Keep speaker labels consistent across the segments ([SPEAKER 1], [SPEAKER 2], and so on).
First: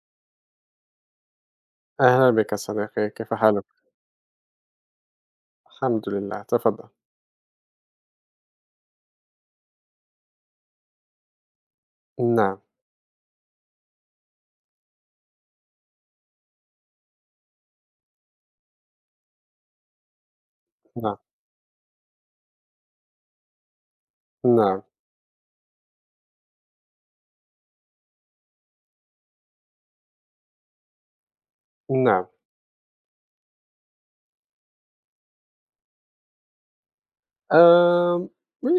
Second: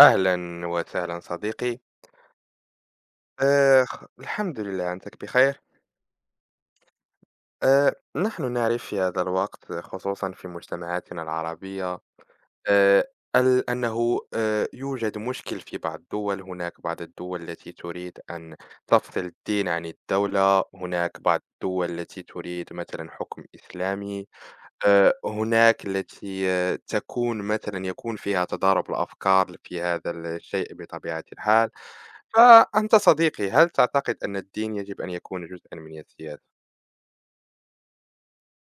[SPEAKER 1] أهلا وسهلا صديقي.
[SPEAKER 2] أهلا بك صديقي، كيف حالك؟
[SPEAKER 1] الحمد لله أنتك بخير.
[SPEAKER 2] الحمد لله، تفضل.
[SPEAKER 1] نحن نعرف في هذا الوقت خصوصا في مجتمعاتنا العربية،
[SPEAKER 2] نعم،
[SPEAKER 1] آه أنه يوجد مشكل في بعض الدول. هناك بعض الدول التي تريد أن تفصل الدين عن الدولة،
[SPEAKER 2] نعم،
[SPEAKER 1] هناك بعض الدول التي تريد مثلا حكم إسلامي.
[SPEAKER 2] نعم،
[SPEAKER 1] هناك التي تكون مثلًا يكون فيها تضارب الأفكار في هذا الشيء بطبيعة الحال.
[SPEAKER 2] نعم.
[SPEAKER 1] فأنت صديقي، هل تعتقد أن الدين يجب أن يكون جزءًا من السياسة؟
[SPEAKER 2] آمم،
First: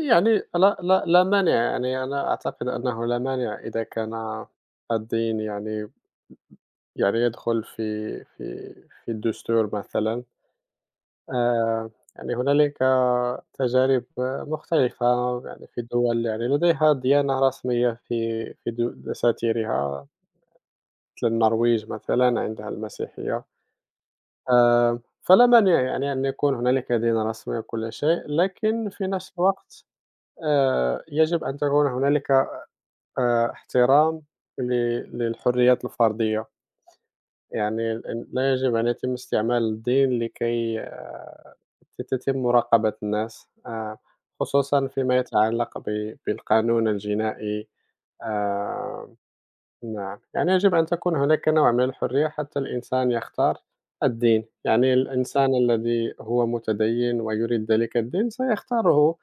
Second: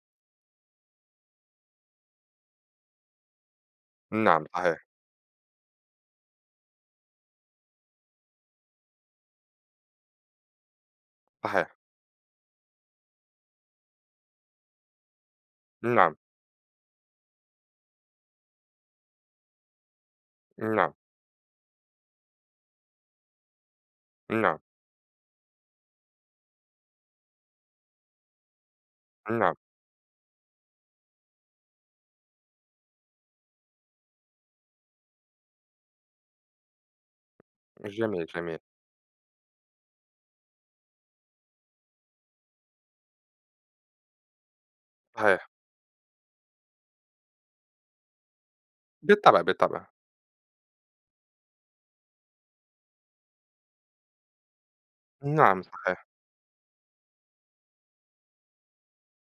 [SPEAKER 2] يعني لا لا لا مانع، يعني أنا أعتقد أنه لا مانع إذا
[SPEAKER 1] نعم
[SPEAKER 2] كان
[SPEAKER 1] صحيح،
[SPEAKER 2] الدين يعني يدخل في في الدستور مثلًا.
[SPEAKER 1] صحيح،
[SPEAKER 2] آآ، يعني هنالك تجارب مختلفة يعني في
[SPEAKER 1] نعم،
[SPEAKER 2] دول يعني لديها ديانة رسمية في دساتيرها،
[SPEAKER 1] نعم،
[SPEAKER 2] مثل النرويج مثلًا عندها المسيحية.
[SPEAKER 1] نعم،
[SPEAKER 2] فلا مانع يعني أن يكون هنالك دين رسمي وكل شيء، لكن في نفس
[SPEAKER 1] نعم،
[SPEAKER 2] الوقت، يجب أن تكون هنالك احترام ل للحريات الفردية، يعني
[SPEAKER 1] جميل،
[SPEAKER 2] لا
[SPEAKER 1] جميل،
[SPEAKER 2] يجب أن يتم استعمال الدين لكي تتم مراقبة الناس، خصوصًا فيما
[SPEAKER 1] صحيح،
[SPEAKER 2] يتعلق بالقانون الجنائي. آآ
[SPEAKER 1] بالطبع، بالطبع،
[SPEAKER 2] نعم، يعني يجب أن تكون هناك نوع من الحرية حتى الإنسان يختار الدين، يعني الإنسان
[SPEAKER 1] نعم صحيح،
[SPEAKER 2] الذي هو متدين ويريد ذلك الدين سيختاره،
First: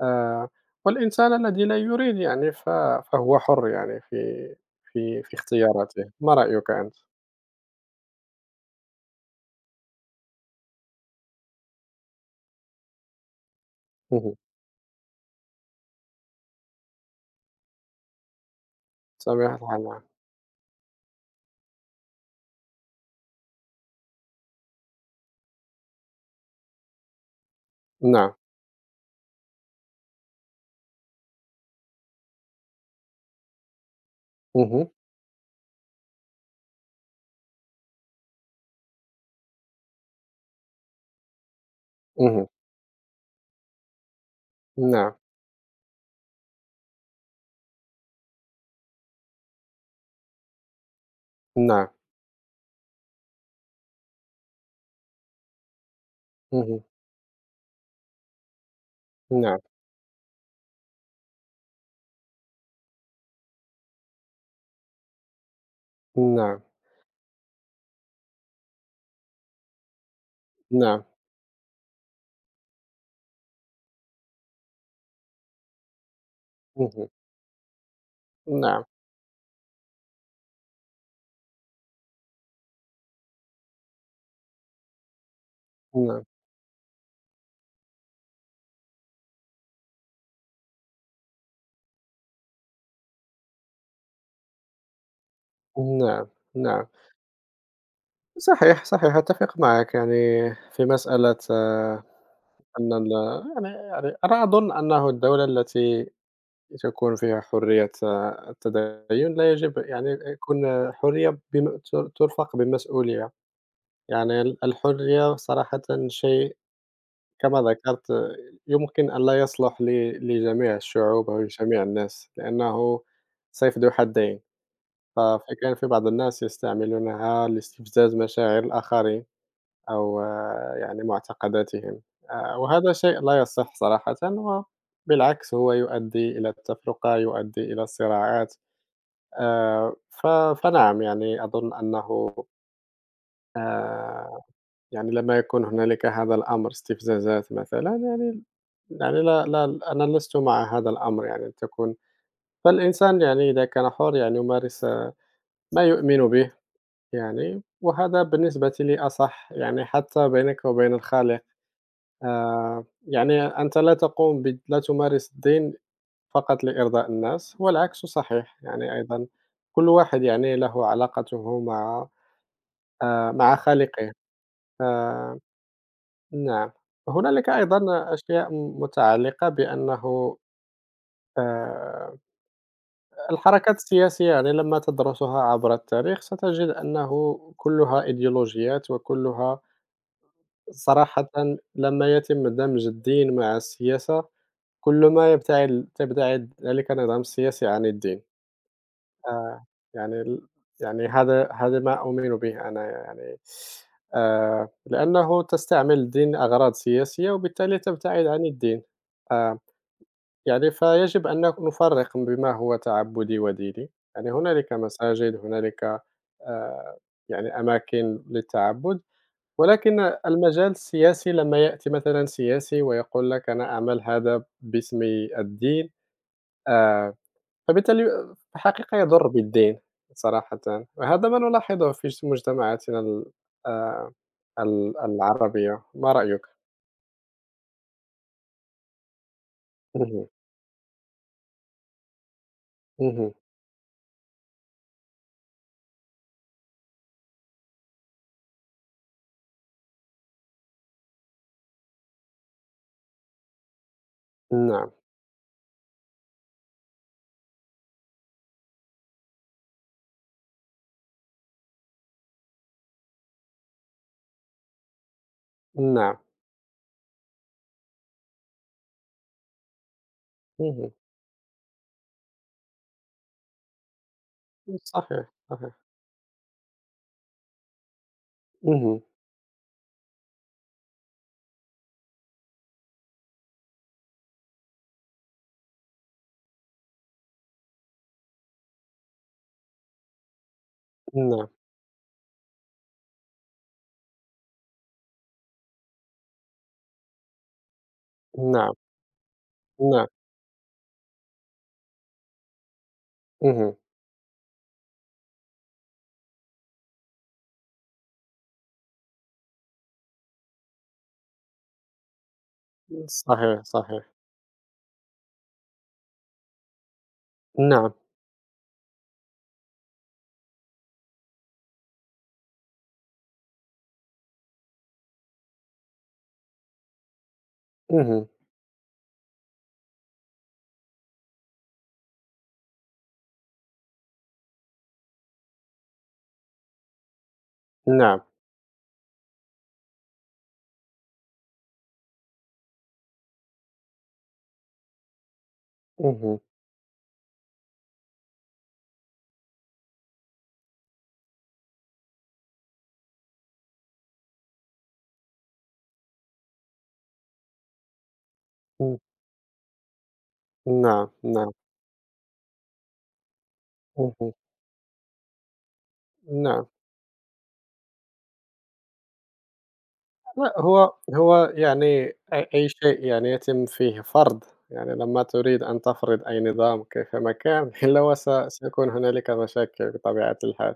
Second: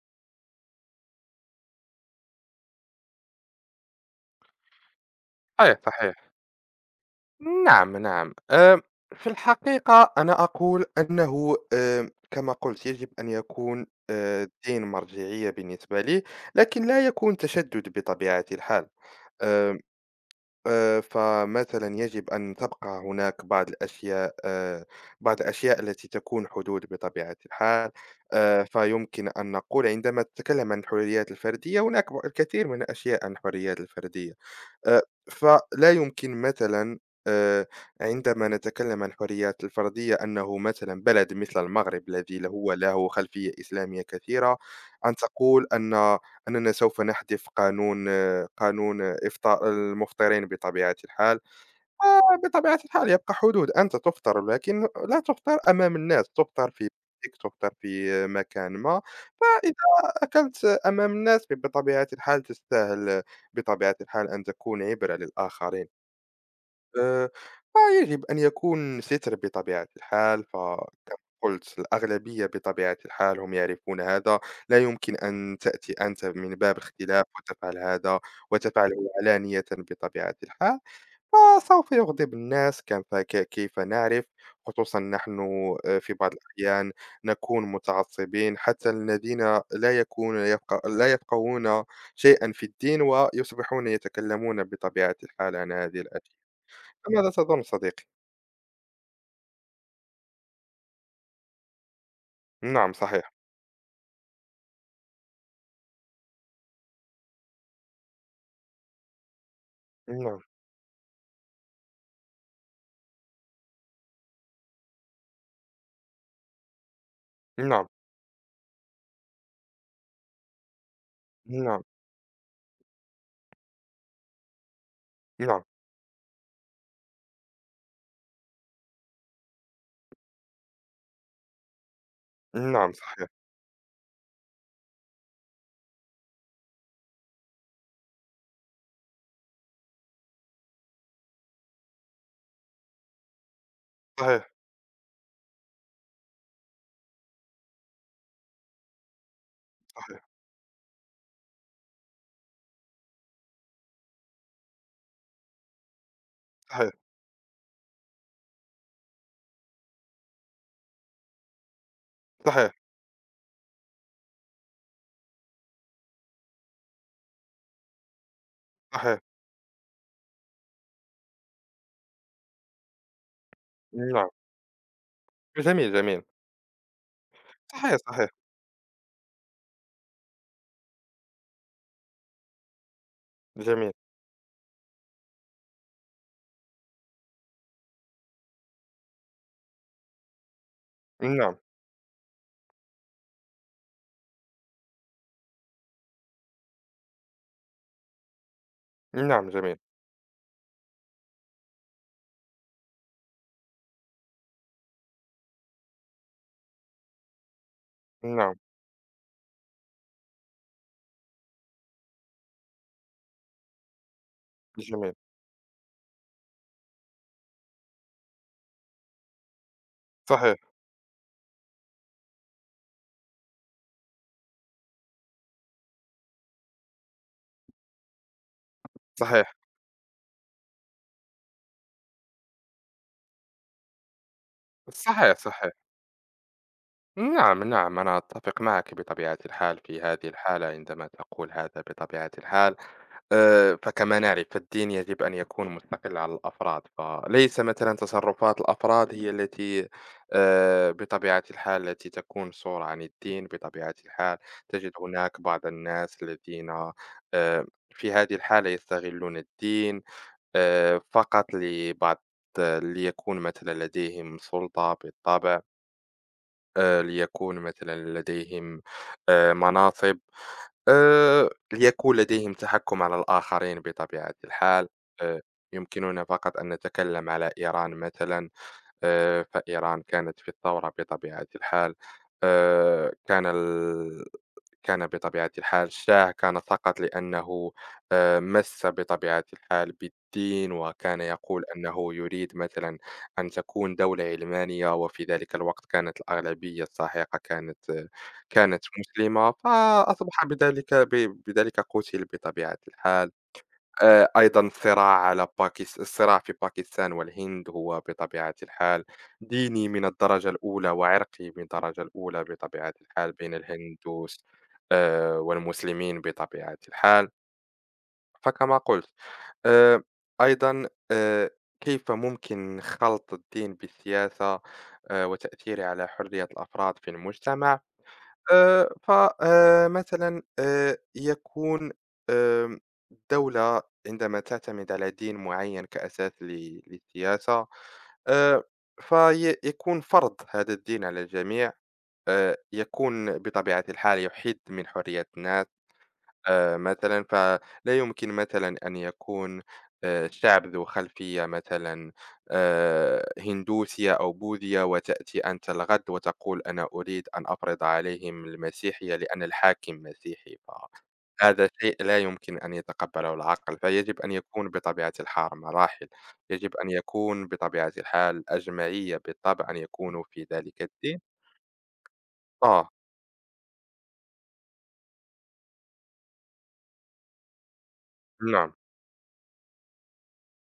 [SPEAKER 2] آه، والإنسان الذي لا يريد يعني فهو حر يعني في
[SPEAKER 1] صحيح،
[SPEAKER 2] اختياراته،
[SPEAKER 1] صحيح.
[SPEAKER 2] ما رأيك أنت؟
[SPEAKER 1] نعم، نعم. في الحقيقة أنا أقول أنه كما قُلت يجب أن يكون
[SPEAKER 2] اهم،
[SPEAKER 1] الدين مرجعية بالنسبة لي، لكن لا يكون تشدُّد بطبيعة الحال.
[SPEAKER 2] سامح
[SPEAKER 1] آآ
[SPEAKER 2] الحال نعم،
[SPEAKER 1] فمثلًا يجب أن تبقى هناك بعض الأشياء بعض الأشياء التي تكون حدود بطبيعة الحال.
[SPEAKER 2] نعم،
[SPEAKER 1] فيمكن أن نقول عندما تتكلم عن الحريات الفردية، هناك ب الكثير من الأشياء عن الحريات الفردية.
[SPEAKER 2] اهم،
[SPEAKER 1] آآ، فلا يمكن مثلًا، آآ، عندما نتكلم عن الحريات الفردية أنه مثلًا بلد مثل المغرب الذي ل
[SPEAKER 2] اهم،
[SPEAKER 1] هو له خلفية إسلامية كثيرة،
[SPEAKER 2] نعم،
[SPEAKER 1] أن تقول أن أننا سوف نحذف قانون قانون إفطا المفطرين بطبيعة الحال.
[SPEAKER 2] نعم،
[SPEAKER 1] بطبيعة الحال يبقى حدود، أنت تُفطر لكن لا تُفطر أمام الناس، تُفطر
[SPEAKER 2] اهم،
[SPEAKER 1] في بيتك، تُفطر في مكان ما.
[SPEAKER 2] نعم،
[SPEAKER 1] فإذا أكلت أمام الناس بطبيعة الحال تستاهل بطبيعة الحال أن تكون عبرة للآخرين.
[SPEAKER 2] نعم،
[SPEAKER 1] آآ، فيجب أن يكون ستر بطبيعة الحال،
[SPEAKER 2] نعم،
[SPEAKER 1] فكما قُلت الأغلبية بطبيعة الحال هم يعرفون هذا. لا يمكن أن تأتي أنت من باب
[SPEAKER 2] اهم،
[SPEAKER 1] اختلاف وتفعل هذا
[SPEAKER 2] نعم،
[SPEAKER 1] وتفعله علانيةً بطبيعة الحال. فسوف يغضب الناس. كيف نعرف، خصوصا نحن في
[SPEAKER 2] نعم،
[SPEAKER 1] بعض الأحيان نكون متعصبين، حتى الذين لا يفقهون شيئا في الدين ويصبحون يتكلمون بطبيعة الحال عن هذه
[SPEAKER 2] نعم،
[SPEAKER 1] الأشياء.
[SPEAKER 2] نعم.
[SPEAKER 1] ماذا تظن صديقي؟
[SPEAKER 2] صحيح، صحيح، أتفق معك يعني في مسألة، أن
[SPEAKER 1] نعم صحيح،
[SPEAKER 2] يعني أنا أظن أنه الدولة التي تكون فيها حرية، التدين لا يجب يعني
[SPEAKER 1] نعم،
[SPEAKER 2] يكون حرية بم تر تُرفق بمسؤولية، يعني الحرية صراحةً شيء كما
[SPEAKER 1] نعم،
[SPEAKER 2] ذكرت، يمكن أن لا يصلح لجميع الشعوب أو لجميع
[SPEAKER 1] نعم،
[SPEAKER 2] الناس، لأنه سيف ذو حدين، ف
[SPEAKER 1] نعم،
[SPEAKER 2] فكان في بعض الناس يستعملونها لاستفزاز مشاعر الآخرين. أو يعني معتقداتهم،
[SPEAKER 1] نعم
[SPEAKER 2] وهذا شيء
[SPEAKER 1] صحيح،
[SPEAKER 2] لا يصح صراحةً، وبالعكس هو يؤدي إلى التفرقة، يؤدي إلى الصراعات، ف فنعم يعني أظن أنه، آآ،
[SPEAKER 1] صحيح،
[SPEAKER 2] يعني لما يكون هنالك هذا الأمر استفزازات مثلًا يعني لا لا أنا
[SPEAKER 1] صحيح،
[SPEAKER 2] لست مع هذا الأمر يعني أن تكون. فالإنسان يعني إذا كان حر يعني يمارس، ما يؤمن به
[SPEAKER 1] صحيح،
[SPEAKER 2] يعني، وهذا بالنسبة لي أصح يعني حتى بينك وبين الخالق.
[SPEAKER 1] صحيح،
[SPEAKER 2] يعني أنت لا تقوم لا تمارس الدين فقط لإرضاء الناس، والعكس صحيح، يعني
[SPEAKER 1] صحيح،
[SPEAKER 2] أيضًا كل واحد يعني له علاقته مع خالقه.
[SPEAKER 1] نعم
[SPEAKER 2] آآ،
[SPEAKER 1] جميل، جميل،
[SPEAKER 2] نعم، هنالك
[SPEAKER 1] صحيح،
[SPEAKER 2] أيضًا
[SPEAKER 1] صحيح،
[SPEAKER 2] أشياء متعلقة بأنه، آآ، الحركات
[SPEAKER 1] جميل،
[SPEAKER 2] السياسية يعني لما تدرسها عبر التاريخ ستجد أنه كلها إيديولوجيات وكلها صراحةً
[SPEAKER 1] نعم،
[SPEAKER 2] لما يتم دمج الدين مع السياسة كل ما تبتعد ذلك النظام السياسي عن الدين.
[SPEAKER 1] نعم،
[SPEAKER 2] آه،
[SPEAKER 1] جميل،
[SPEAKER 2] يعني يعني هذا ما أؤمن به أنا يعني، لأنه تستعمل الدين أغراض سياسية، وبالتالي تبتعد عن
[SPEAKER 1] نعم،
[SPEAKER 2] الدين. آه، يعني فيجب أن نفرق بما هو تعبدي وديني، يعني هنالك
[SPEAKER 1] جميل،
[SPEAKER 2] مساجد، هنالك، آآ، يعني أماكن للتعبد، ولكن
[SPEAKER 1] صحيح،
[SPEAKER 2] المجال السياسي لما يأتي مثلًا سياسي ويقول لك أنا أعمل هذا باسم الدين، آه، فبالتالي في الحقيقة يضر
[SPEAKER 1] صحيح،
[SPEAKER 2] بالدين صراحةً، وهذا ما نلاحظه في مجتمعاتنا ال آآ، ال
[SPEAKER 1] صحيح، صحيح.
[SPEAKER 2] العربية، ما رأيك؟
[SPEAKER 1] نعم، نعم، أنا أتّفق معك بطبيعة الحال في هذه
[SPEAKER 2] اهم،
[SPEAKER 1] الحالة عندما تقول هذا بطبيعة الحال.
[SPEAKER 2] اهم،
[SPEAKER 1] فكما نعرف فالدين يجب أن يكون مستقل عن الأفراد، فليس مثلًا تصرفات الأفراد هي التي بطبيعة الحال التي تكون صورة عن الدين بطبيعة الحال.
[SPEAKER 2] نعم،
[SPEAKER 1] تجد هناك بعض الناس الذين آآ، في هذه الحالة يستغلون الدين، فقط لبعض، ليكون مثلًا لديهم سلطة بالطبع.
[SPEAKER 2] نعم،
[SPEAKER 1] ليكون مثلًا لديهم مناصب،
[SPEAKER 2] اهم،
[SPEAKER 1] ليكون لديهم تحكُّم على الآخرين بطبيعة
[SPEAKER 2] صحيح،
[SPEAKER 1] الحال. آآ
[SPEAKER 2] صحيح،
[SPEAKER 1] يمكننا فقط أن نتكلم على إيران مثلًا.
[SPEAKER 2] اهم،
[SPEAKER 1] فإيران كانت في الثورة بطبيعة الحال. آآ كان ال كان بطبيعة الحال شاع كان فقط لأنه مس بطبيعة الحال بالدين وكان
[SPEAKER 2] نعم،
[SPEAKER 1] يقول أنه يريد مثلا أن تكون دولة علمانية، وفي ذلك الوقت كانت الأغلبية الساحقة كانت
[SPEAKER 2] نعم،
[SPEAKER 1] كانت مسلمة،
[SPEAKER 2] نعم،
[SPEAKER 1] فأصبح بذلك بذلك قتل بطبيعة الحال.
[SPEAKER 2] اهم،
[SPEAKER 1] أيضًا الصراع على الصراع في باكستان والهند هو بطبيعة الحال ديني من الدرجة الأولى، وعرقي من الدرجة الأولى بطبيعة الحال، بين
[SPEAKER 2] صحيح، صحيح،
[SPEAKER 1] الهندوس والمسلمين بطبيعة الحال.
[SPEAKER 2] نعم،
[SPEAKER 1] فكما قُلت آآ، أيضًا، كيف ممكن خلط الدين بالسياسة وتأثيره على حرية الأفراد في المجتمع؟
[SPEAKER 2] اهم،
[SPEAKER 1] ف مثلًا يكون آمم الدولة عندما تعتمد على دين معيّن كأساس ل للسياسة،
[SPEAKER 2] نعم،
[SPEAKER 1] آآ في يكون فرض هذا الدين على الجميع، يكون بطبيعة الحال يُحِد من حرية الناس.
[SPEAKER 2] اهم،
[SPEAKER 1] مثلًا فلا يمكن مثلًا أن يكون شعب ذو خلفية مثلًا هندوسية أو بوذية، وتأتي أنت الغد وتقول أنا أريد أن أفرض عليهم
[SPEAKER 2] ن
[SPEAKER 1] المسيحية لأن الحاكم مسيحي.
[SPEAKER 2] نعم، نعم،
[SPEAKER 1] فهذا شيء لا يمكن أن يتقبله العقل. فيجب أن
[SPEAKER 2] اهم،
[SPEAKER 1] يكون بطبيعة الحال مراحل،
[SPEAKER 2] نعم.
[SPEAKER 1] يجب أن يكون بطبيعة الحال أجمعية بالطبع أن يكونوا في
[SPEAKER 2] لأ،
[SPEAKER 1] ذلك
[SPEAKER 2] هو
[SPEAKER 1] الدين.
[SPEAKER 2] هو يعني أي
[SPEAKER 1] آه،
[SPEAKER 2] شيء يعني يتم فيه فرض، يعني لما تريد أن تفرض أي نظام كيفما كان إلا وس
[SPEAKER 1] نعم،
[SPEAKER 2] سيكون هنالك مشاكل بطبيعة الحال،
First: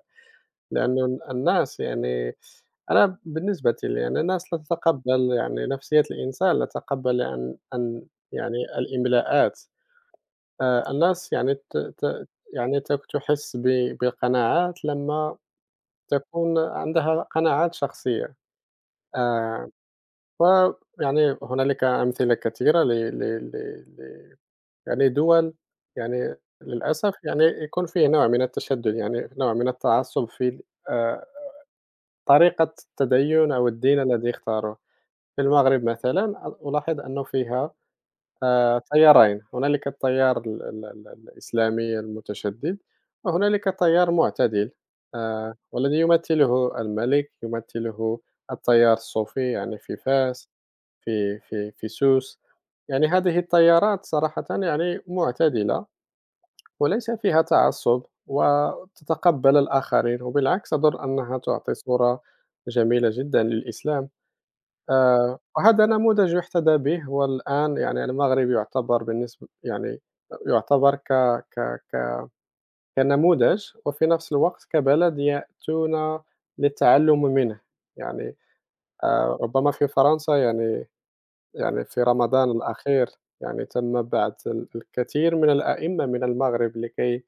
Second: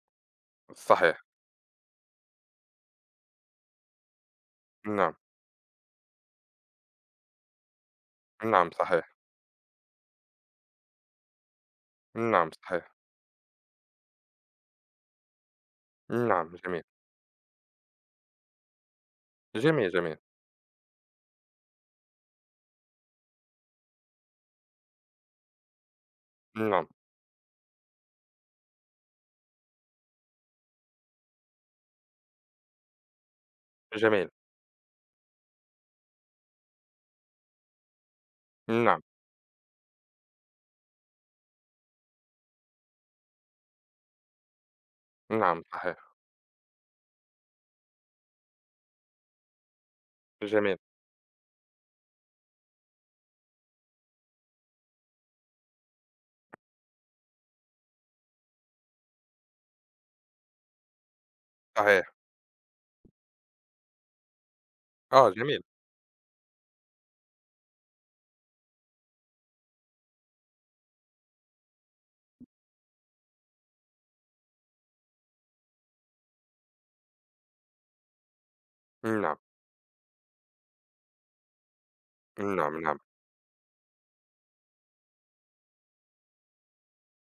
[SPEAKER 2] لأنه
[SPEAKER 1] صحيح،
[SPEAKER 2] الناس يعني أنا بالنسبة لي يعني الناس لا
[SPEAKER 1] نعم،
[SPEAKER 2] تتقبّل يعني نفسية الإنسان لا تتقبّل أن يعني
[SPEAKER 1] نعم صحيح،
[SPEAKER 2] الإملاءات، الناس يعني ت ت
[SPEAKER 1] نعم
[SPEAKER 2] يعني
[SPEAKER 1] صحيح.
[SPEAKER 2] تحس بقناعات لما
[SPEAKER 1] نعم
[SPEAKER 2] تكون
[SPEAKER 1] جميل،
[SPEAKER 2] عندها قناعات شخصية. آآ
[SPEAKER 1] جميل، جميل،
[SPEAKER 2] ويعني هنالك أمثلة كثيرة ل ل ل يعني دول يعني
[SPEAKER 1] نعم،
[SPEAKER 2] للأسف يعني يكون فيه نوع من التشدُّد، يعني نوع من التعصُّب في، آآ طريقة التديُّن أو الدين الذي
[SPEAKER 1] جميل،
[SPEAKER 2] اختاروه. في المغرب مثلًا ألاحظ أنه فيها،
[SPEAKER 1] نعم،
[SPEAKER 2] تيارين، هنالك التيار ال ال ال الإسلامي المتشدِّد، وهنالك تيار معتدل،
[SPEAKER 1] نعم
[SPEAKER 2] والذي
[SPEAKER 1] صحيح،
[SPEAKER 2] يمثِّله الملك، يمثِّله التيار الصوفي يعني في فاس،
[SPEAKER 1] جميل،
[SPEAKER 2] في سوس. يعني هذه التيارات صراحةً يعني معتدلة وليس فيها تعصُّب وتتقبّل الآخرين وبالعكس أظُن أنها تعطي
[SPEAKER 1] صحيح،
[SPEAKER 2] صورة جميلة جدًا للإسلام.
[SPEAKER 1] آه جميل،
[SPEAKER 2] وهذا نموذج يُحتذى به، والآن يعني المغرب يُعتبر يعني يُعتبر ك ك ك كنموذج، وفي نفس الوقت كبلد يأتون للتعلُّم منه. يعني،
[SPEAKER 1] نعم،
[SPEAKER 2] ربما في فرنسا يعني في رمضان
[SPEAKER 1] نعم، نعم،
[SPEAKER 2] الأخير يعني تم بعث الكثير من الأئمة من المغرب لكي،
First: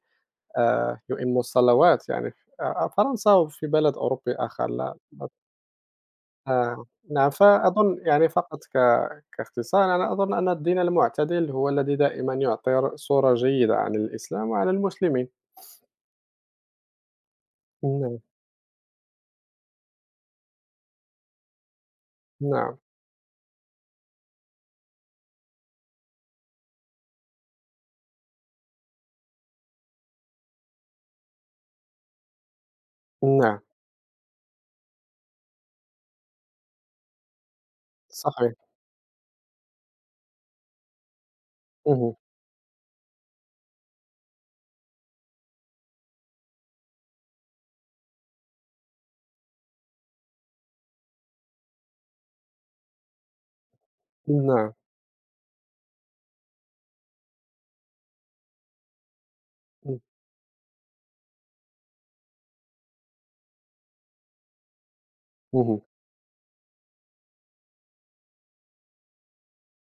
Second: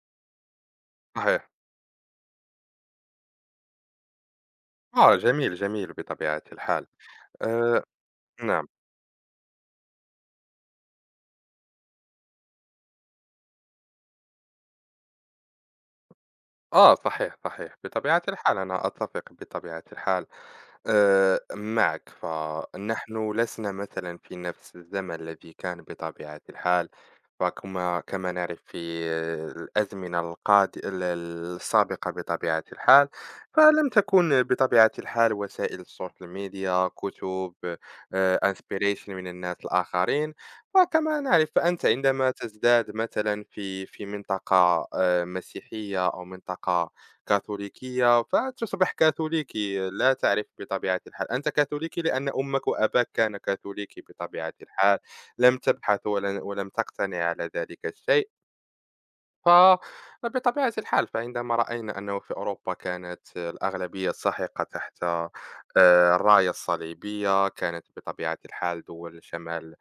[SPEAKER 2] يؤمّوا
[SPEAKER 1] صحيح،
[SPEAKER 2] الصلوات يعني ف، فرنسا وفي بلد أوروبي آخر
[SPEAKER 1] آه جميل، جميل بطبيعة الحال،
[SPEAKER 2] نعم
[SPEAKER 1] آآ
[SPEAKER 2] فأظن يعني فقط
[SPEAKER 1] نعم.
[SPEAKER 2] كاختصار أنا أظن أن الدين المعتدل هو الذي دائمًا يعطي صورة جيدة عن الإسلام وعن المسلمين.
[SPEAKER 1] آه صحيح، صحيح،
[SPEAKER 2] نعم،
[SPEAKER 1] بطبيعة الحال أنا أتّفق بطبيعة الحال معك.
[SPEAKER 2] نعم،
[SPEAKER 1] فنحن لسنا مثلًا في نفس الزمن الذي كان بطبيعة الحال. فكما نعرف في الأزمنة القاد ال السابقة بطبيعة الحال.
[SPEAKER 2] نعم،
[SPEAKER 1] فلم تكن بطبيعة الحال وسائل السوشيال ميديا، كتب،
[SPEAKER 2] صحيح،
[SPEAKER 1] inspiration من الناس الآخرين. وكما نعرف فأنت
[SPEAKER 2] اهم،
[SPEAKER 1] عندما تزداد مثلا في منطقة مسيحية أو منطقة كاثوليكية فتصبح كاثوليكي. لا تعرف بطبيعة الحال أنت كاثوليكي لأن أمك وأباك كان كاثوليكي بطبيعة
[SPEAKER 2] نعم،
[SPEAKER 1] الحال، لم تبحث ولم تقتنع على ذلك الشيء.
[SPEAKER 2] إمم،
[SPEAKER 1] فبطبيعة الحال فعندما رأينا أنه في أوروبا كانت الأغلبية الساحقة تحت
[SPEAKER 2] اهم،
[SPEAKER 1] الراية الصليبية كانت بطبيعة الحال، دول شمال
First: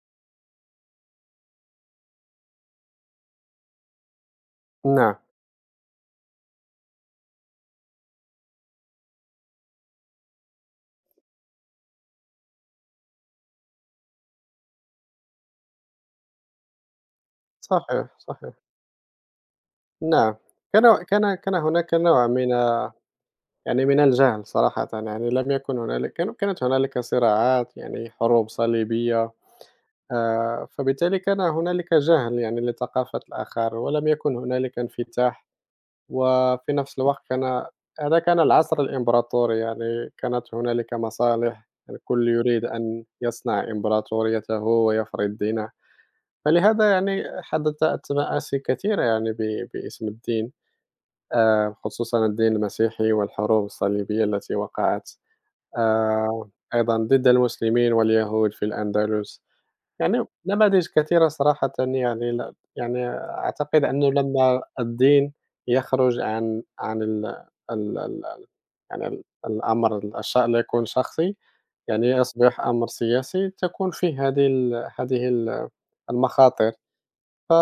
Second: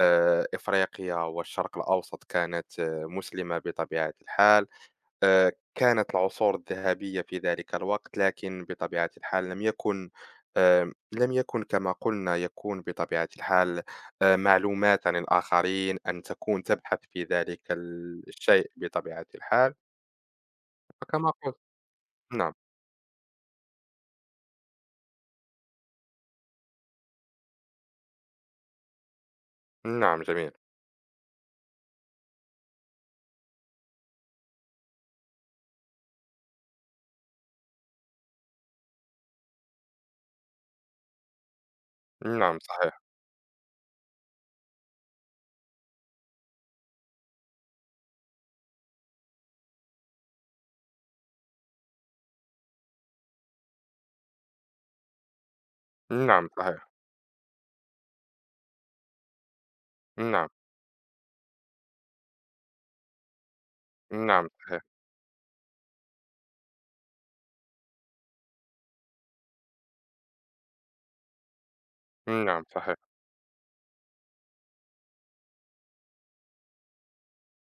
[SPEAKER 1] إفريقيا والشرق الأوسط كانت مسلمة بطبيعة الحال.
[SPEAKER 2] نعم،
[SPEAKER 1] كانت العصور الذهبية في ذلك الوقت، لكن بطبيعة الحال لم يكن لم يكن كما قلنا يكون بطبيعة الحال معلومات عن الآخرين، أن تكون تبحث في ذلك
[SPEAKER 2] صحيح،
[SPEAKER 1] ال
[SPEAKER 2] صحيح،
[SPEAKER 1] الشيء بطبيعة الحال.
[SPEAKER 2] نعم، كان
[SPEAKER 1] فكما
[SPEAKER 2] كان كان
[SPEAKER 1] قلت
[SPEAKER 2] هناك نوع من،
[SPEAKER 1] نعم،
[SPEAKER 2] يعني من الجهل صراحةً، يعني لم يكن هنالك، كانت هنالك صراعات، يعني حروب صليبية،
[SPEAKER 1] نعم جميل،
[SPEAKER 2] فبالتالي كان هنالك جهل يعني لثقافة الآخر، ولم يكن هنالك انفتاح، وفي نفس الوقت كان هذا كان العصر الإمبراطوري، يعني كانت هنالك مصالح، الكل
[SPEAKER 1] نعم
[SPEAKER 2] يريد
[SPEAKER 1] صحيح،
[SPEAKER 2] أن يصنع إمبراطوريته ويفرض دينه، فلهذا يعني حدث التمآسي كثيرة يعني باسم الدين. خصوصًا الدين المسيحي والحروب الصليبية التي وقعت، آآ
[SPEAKER 1] نعم صحيح،
[SPEAKER 2] أيضًا ضد المسلمين واليهود في الأندلس، يعني
[SPEAKER 1] نعم،
[SPEAKER 2] نماذج كثيرة صراحةً يعني يعني أعتقد أنه
[SPEAKER 1] نعم
[SPEAKER 2] لمّا
[SPEAKER 1] صحيح،
[SPEAKER 2] الدين يخرج عن ال ال ال يعني الأمر الشأن لا يكون شخصي، يعني يصبح
[SPEAKER 1] نعم
[SPEAKER 2] أمر
[SPEAKER 1] صحيح،
[SPEAKER 2] سياسي، تكون فيه هذه المخاطر. ف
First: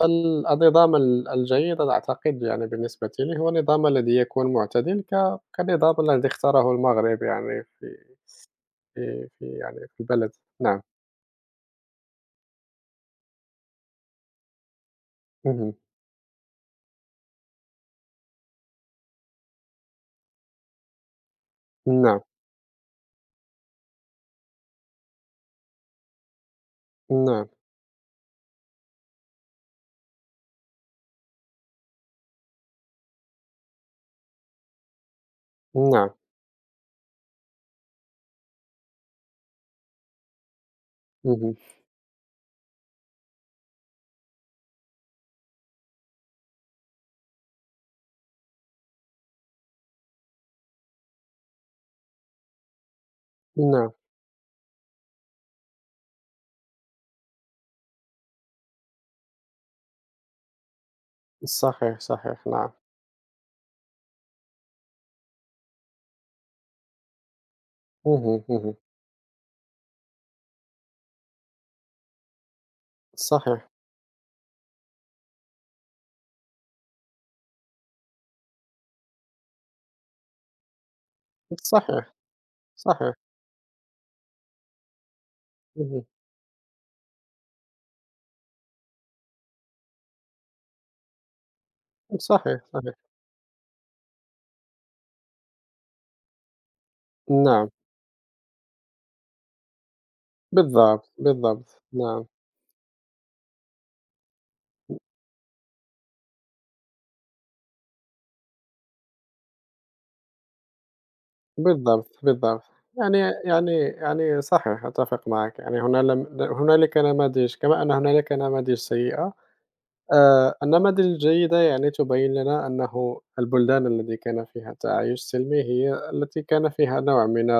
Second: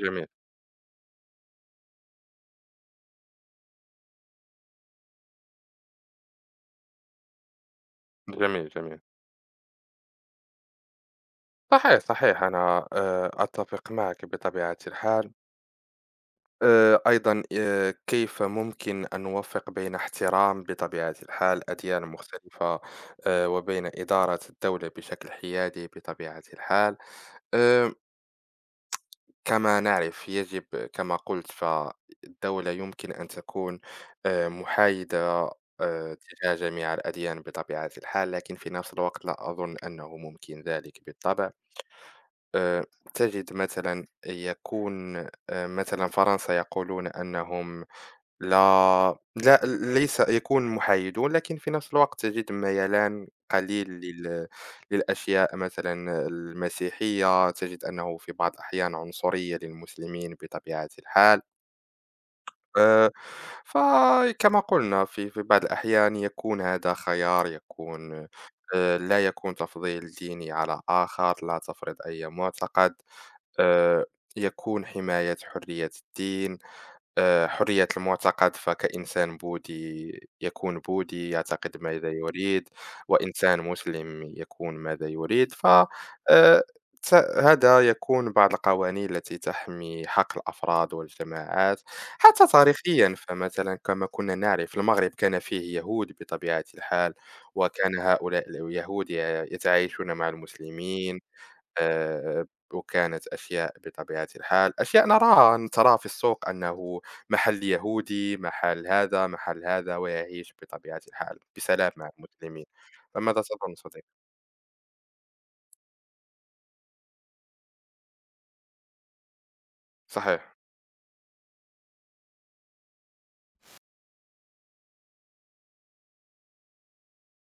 [SPEAKER 1] جميل،
[SPEAKER 2] الجيد أنا أعتقد يعني بالنسبة لي هو النظام الذي يكون معتدل كالنظام الذي اختاره المغرب يعني في
[SPEAKER 1] جميل، جميل،
[SPEAKER 2] في في يعني في البلد. نعم،
[SPEAKER 1] صحيح، صحيح أنا أتفق معك بطبيعة الحال.
[SPEAKER 2] اهم،
[SPEAKER 1] آه، أيضا كيف ممكن أن نوفق بين احترام بطبيعة الحال أديان
[SPEAKER 2] نعم،
[SPEAKER 1] مختلفة وبين إدارة الدولة بشكل حيادي بطبيعة الحال؟
[SPEAKER 2] نعم،
[SPEAKER 1] آه، كما نعرف يجب، كما قلت فالدولة يمكن أن تكون محايدة
[SPEAKER 2] نعم،
[SPEAKER 1] تجاه جميع الأديان بطبيعة الحال، لكن في نفس الوقت لا أظن أنه ممكن ذلك بالطبع.
[SPEAKER 2] اهم،
[SPEAKER 1] آه، تجد مثلا يكون مثلا فرنسا يقولون أنهم لا، لا ليس يكون محايد، ولكن في نفس الوقت تجد ميلان قليل
[SPEAKER 2] نعم،
[SPEAKER 1] لل... للأشياء مثلا المسيحية. تجد أنه في بعض الأحيان عنصرية للمسلمين بطبيعة الحال.
[SPEAKER 2] صحيح، صحيح، نعم،
[SPEAKER 1] آه، فكما قلنا في في بعض الأحيان يكون هذا خيار يكون
[SPEAKER 2] اهم، اهم،
[SPEAKER 1] لا يكون تفضيل ديني على آخر، لا تفرض أي معتقد.
[SPEAKER 2] صحيح،
[SPEAKER 1] آه، يكون حماية حرية الدين، حرية المعتقد. فكإنسان بوذي يكون بوذي يعتقد ماذا
[SPEAKER 2] صحيح،
[SPEAKER 1] يريد،
[SPEAKER 2] صحيح،
[SPEAKER 1] وإنسان مسلم يكون ماذا يريد. ف
[SPEAKER 2] اهم،
[SPEAKER 1] آآ، ت هذا يكون بعض القوانين التي تحمي حق الأفراد والجماعات. حتى
[SPEAKER 2] صحيح، صحيح،
[SPEAKER 1] تاريخيًا فمثلًا كما كنا نعرف المغرب كان فيه يهود بطبيعة الحال،
[SPEAKER 2] نعم،
[SPEAKER 1] وكان هؤلاء اليهود يتعايشون مع
[SPEAKER 2] بالضبط،
[SPEAKER 1] المسلمين.
[SPEAKER 2] بالضبط، نعم.
[SPEAKER 1] آآ، وكانت أشياء بطبيعة الحال، أشياء نراها ترى في السوق أنه محل يهودي، محل هذا، محل هذا، ويعيش بطبيعة الحال بسلام مع
[SPEAKER 2] بالضبط، بالضبط.
[SPEAKER 1] المسلمين.
[SPEAKER 2] يعني
[SPEAKER 1] فماذا
[SPEAKER 2] يعني
[SPEAKER 1] تظن صديقي؟
[SPEAKER 2] يعني صحيح، أتفق معك. يعني هنا لم هنالك نماذج كما أن هنالك نماذج سيئة،
[SPEAKER 1] صحيح،
[SPEAKER 2] النماذج الجيدة يعني تبين لنا أنه البلدان التي كان فيها التعايش السلمي هي التي كان فيها نوع من،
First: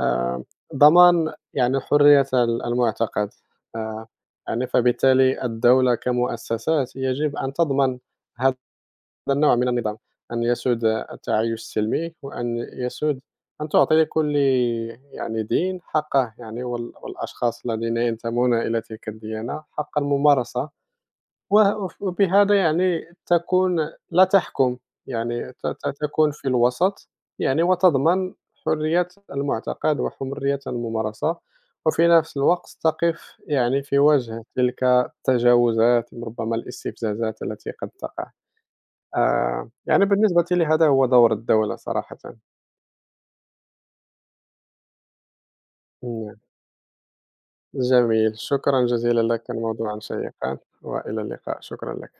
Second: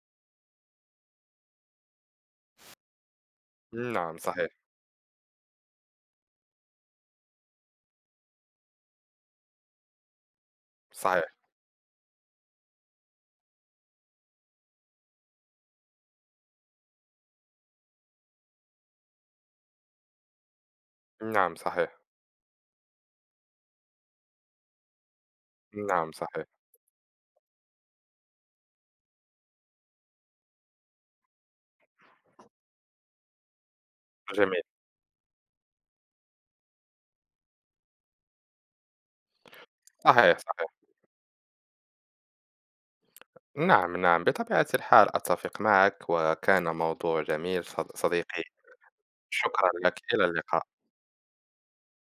[SPEAKER 2] آآ ضمان يعني حرية المعتقد. آآ
[SPEAKER 1] نعم صحيح،
[SPEAKER 2] يعني فبالتالي الدولة كمؤسسات يجب أن تضمن هذا هذا النوع من النظام، أن يسود
[SPEAKER 1] صحيح،
[SPEAKER 2] التعايش السلمي، وأن يسود أن تعطي لكل يعني دين حقه، يعني والأشخاص الذين ينتمون إلى تلك الديانة حق الممارسة،
[SPEAKER 1] نعم
[SPEAKER 2] وه
[SPEAKER 1] صحيح،
[SPEAKER 2] وف وبهذا يعني تكون لا تحكم، يعني ت ت
[SPEAKER 1] نعم
[SPEAKER 2] تكون
[SPEAKER 1] صحيح،
[SPEAKER 2] في الوسط، يعني وتضمن حرية المعتقد وحرية الممارسة، وفي نفس الوقت تقف يعني في وجه
[SPEAKER 1] جميل،
[SPEAKER 2] تلك التجاوزات ربما الاستفزازات التي قد تقع. يعني
[SPEAKER 1] صحيح،
[SPEAKER 2] بالنسبة لي
[SPEAKER 1] صحيح،
[SPEAKER 2] هذا هو دور الدولة صراحةً.
[SPEAKER 1] نعم، نعم، بطبيعة الحال أتفق معك،
[SPEAKER 2] إمم.
[SPEAKER 1] وكان موضوع جميل
[SPEAKER 2] جميل،
[SPEAKER 1] صديقي.
[SPEAKER 2] شكرًا جزيلًا لك، كان
[SPEAKER 1] شكرًا
[SPEAKER 2] موضوعًا
[SPEAKER 1] لك، إلى
[SPEAKER 2] شيقًا
[SPEAKER 1] اللقاء.
[SPEAKER 2] وإلى اللقاء، شكرًا لك.